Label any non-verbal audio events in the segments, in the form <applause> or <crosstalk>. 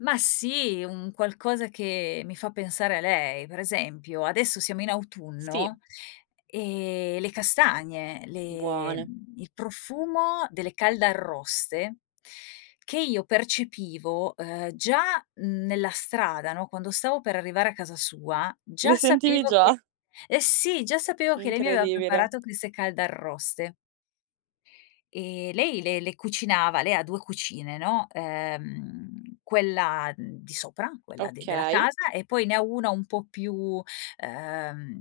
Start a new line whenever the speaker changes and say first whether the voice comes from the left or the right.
left: Ma sì, un qualcosa che mi fa pensare a lei. Per esempio, adesso siamo in
right: Sì.
left: autunno, ehm, le castagne, le
right: Buone.
left: mhmm, il profumo delle caldarroste che io percepivo, ehm, già nella strada, no, quando stavo per arrivare a casa sua
right: Le
left: già
right: sentivi
left: sapevo
right: già?
left: che Eh sì già sapevo che lei mi aveva
right: Incredibile.
left: preparato queste caldarroste. Ehm, lei le le cucinava lei ha 2 cucine, no, ehm, quella di sopra, quella d della
right: Okay.
left: casa e poi ne ha 1 un po' più, ehm,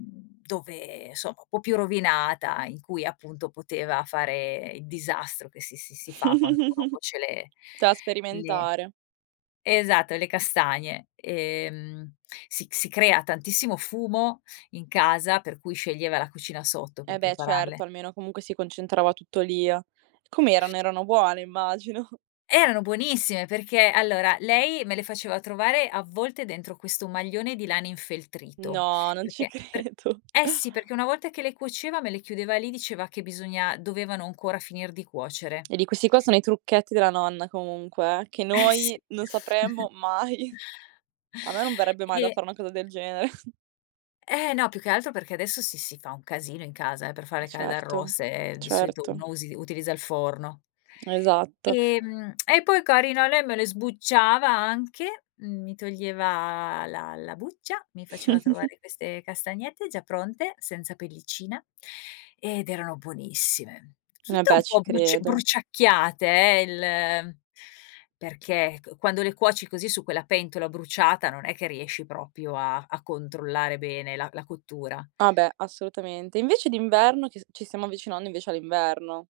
left: dove somma un po' più rovinata in cui appunto poteva fare il disastro che si si si fa quando uno
right: <chuckles>
left: cuoce le
right: Ta
left: le
right: sperimentare.
left: esatto le castagne ehm, si si crea tantissimo fumo in casa per cui, sceglieva la cucina sotto per
right: E beh,
left: prepararle.
right: certo almeno comunque si concentrava tutto lì, uhm com'erano? Erano buone, immagino.
left: Erano buonissime perché allora lei me le faceva trovare avvolte dentro questo maglione di lana infeltrito,
right: No, non ci
left: perché per
right: credo.
left: eh sì, perché una volta che le cuoceva me le chiudeva lì diceva che bisogna dovevano ancora finir di cuocere.
right: E di questi qua sono i trucchetti della nonna comunque, eh che
left: Eh
right: noi
left: sì.
right: non
left: <chuckles>
right: sapremmo mai. A me non verrebbe mai da
left: E
right: fare una cosa del genere. <chuckles>
left: Eh. No più che altro perché adesso si si fa un casino in casa eh, per le
right: Eh
left: fare
right: certo,
left: caldarroste, ehm, di solito
right: certo.
left: uno usi utilizza il forno.
right: Esatto.
left: Ehm, <tsk> e poi carina lei me le sbucciava anche, mi toglieva la la buccia, mi faceva
right: <chuckles>
left: trovare queste castagnette già pronte senza pellicina, ehm, ed erano buonissime.
right: E
left: Tutte un
right: beh, ci
left: po' bruc
right: credo.
left: bruciacchiate eh, il perché qu quando le cuoci così su quella pentola bruciata non è che riesci proprio a a controllare bene la la cottura.
right: Ah beh, assolutamente. Invece d'inverno? Che s ci stiamo avvicinando invece all'inverno.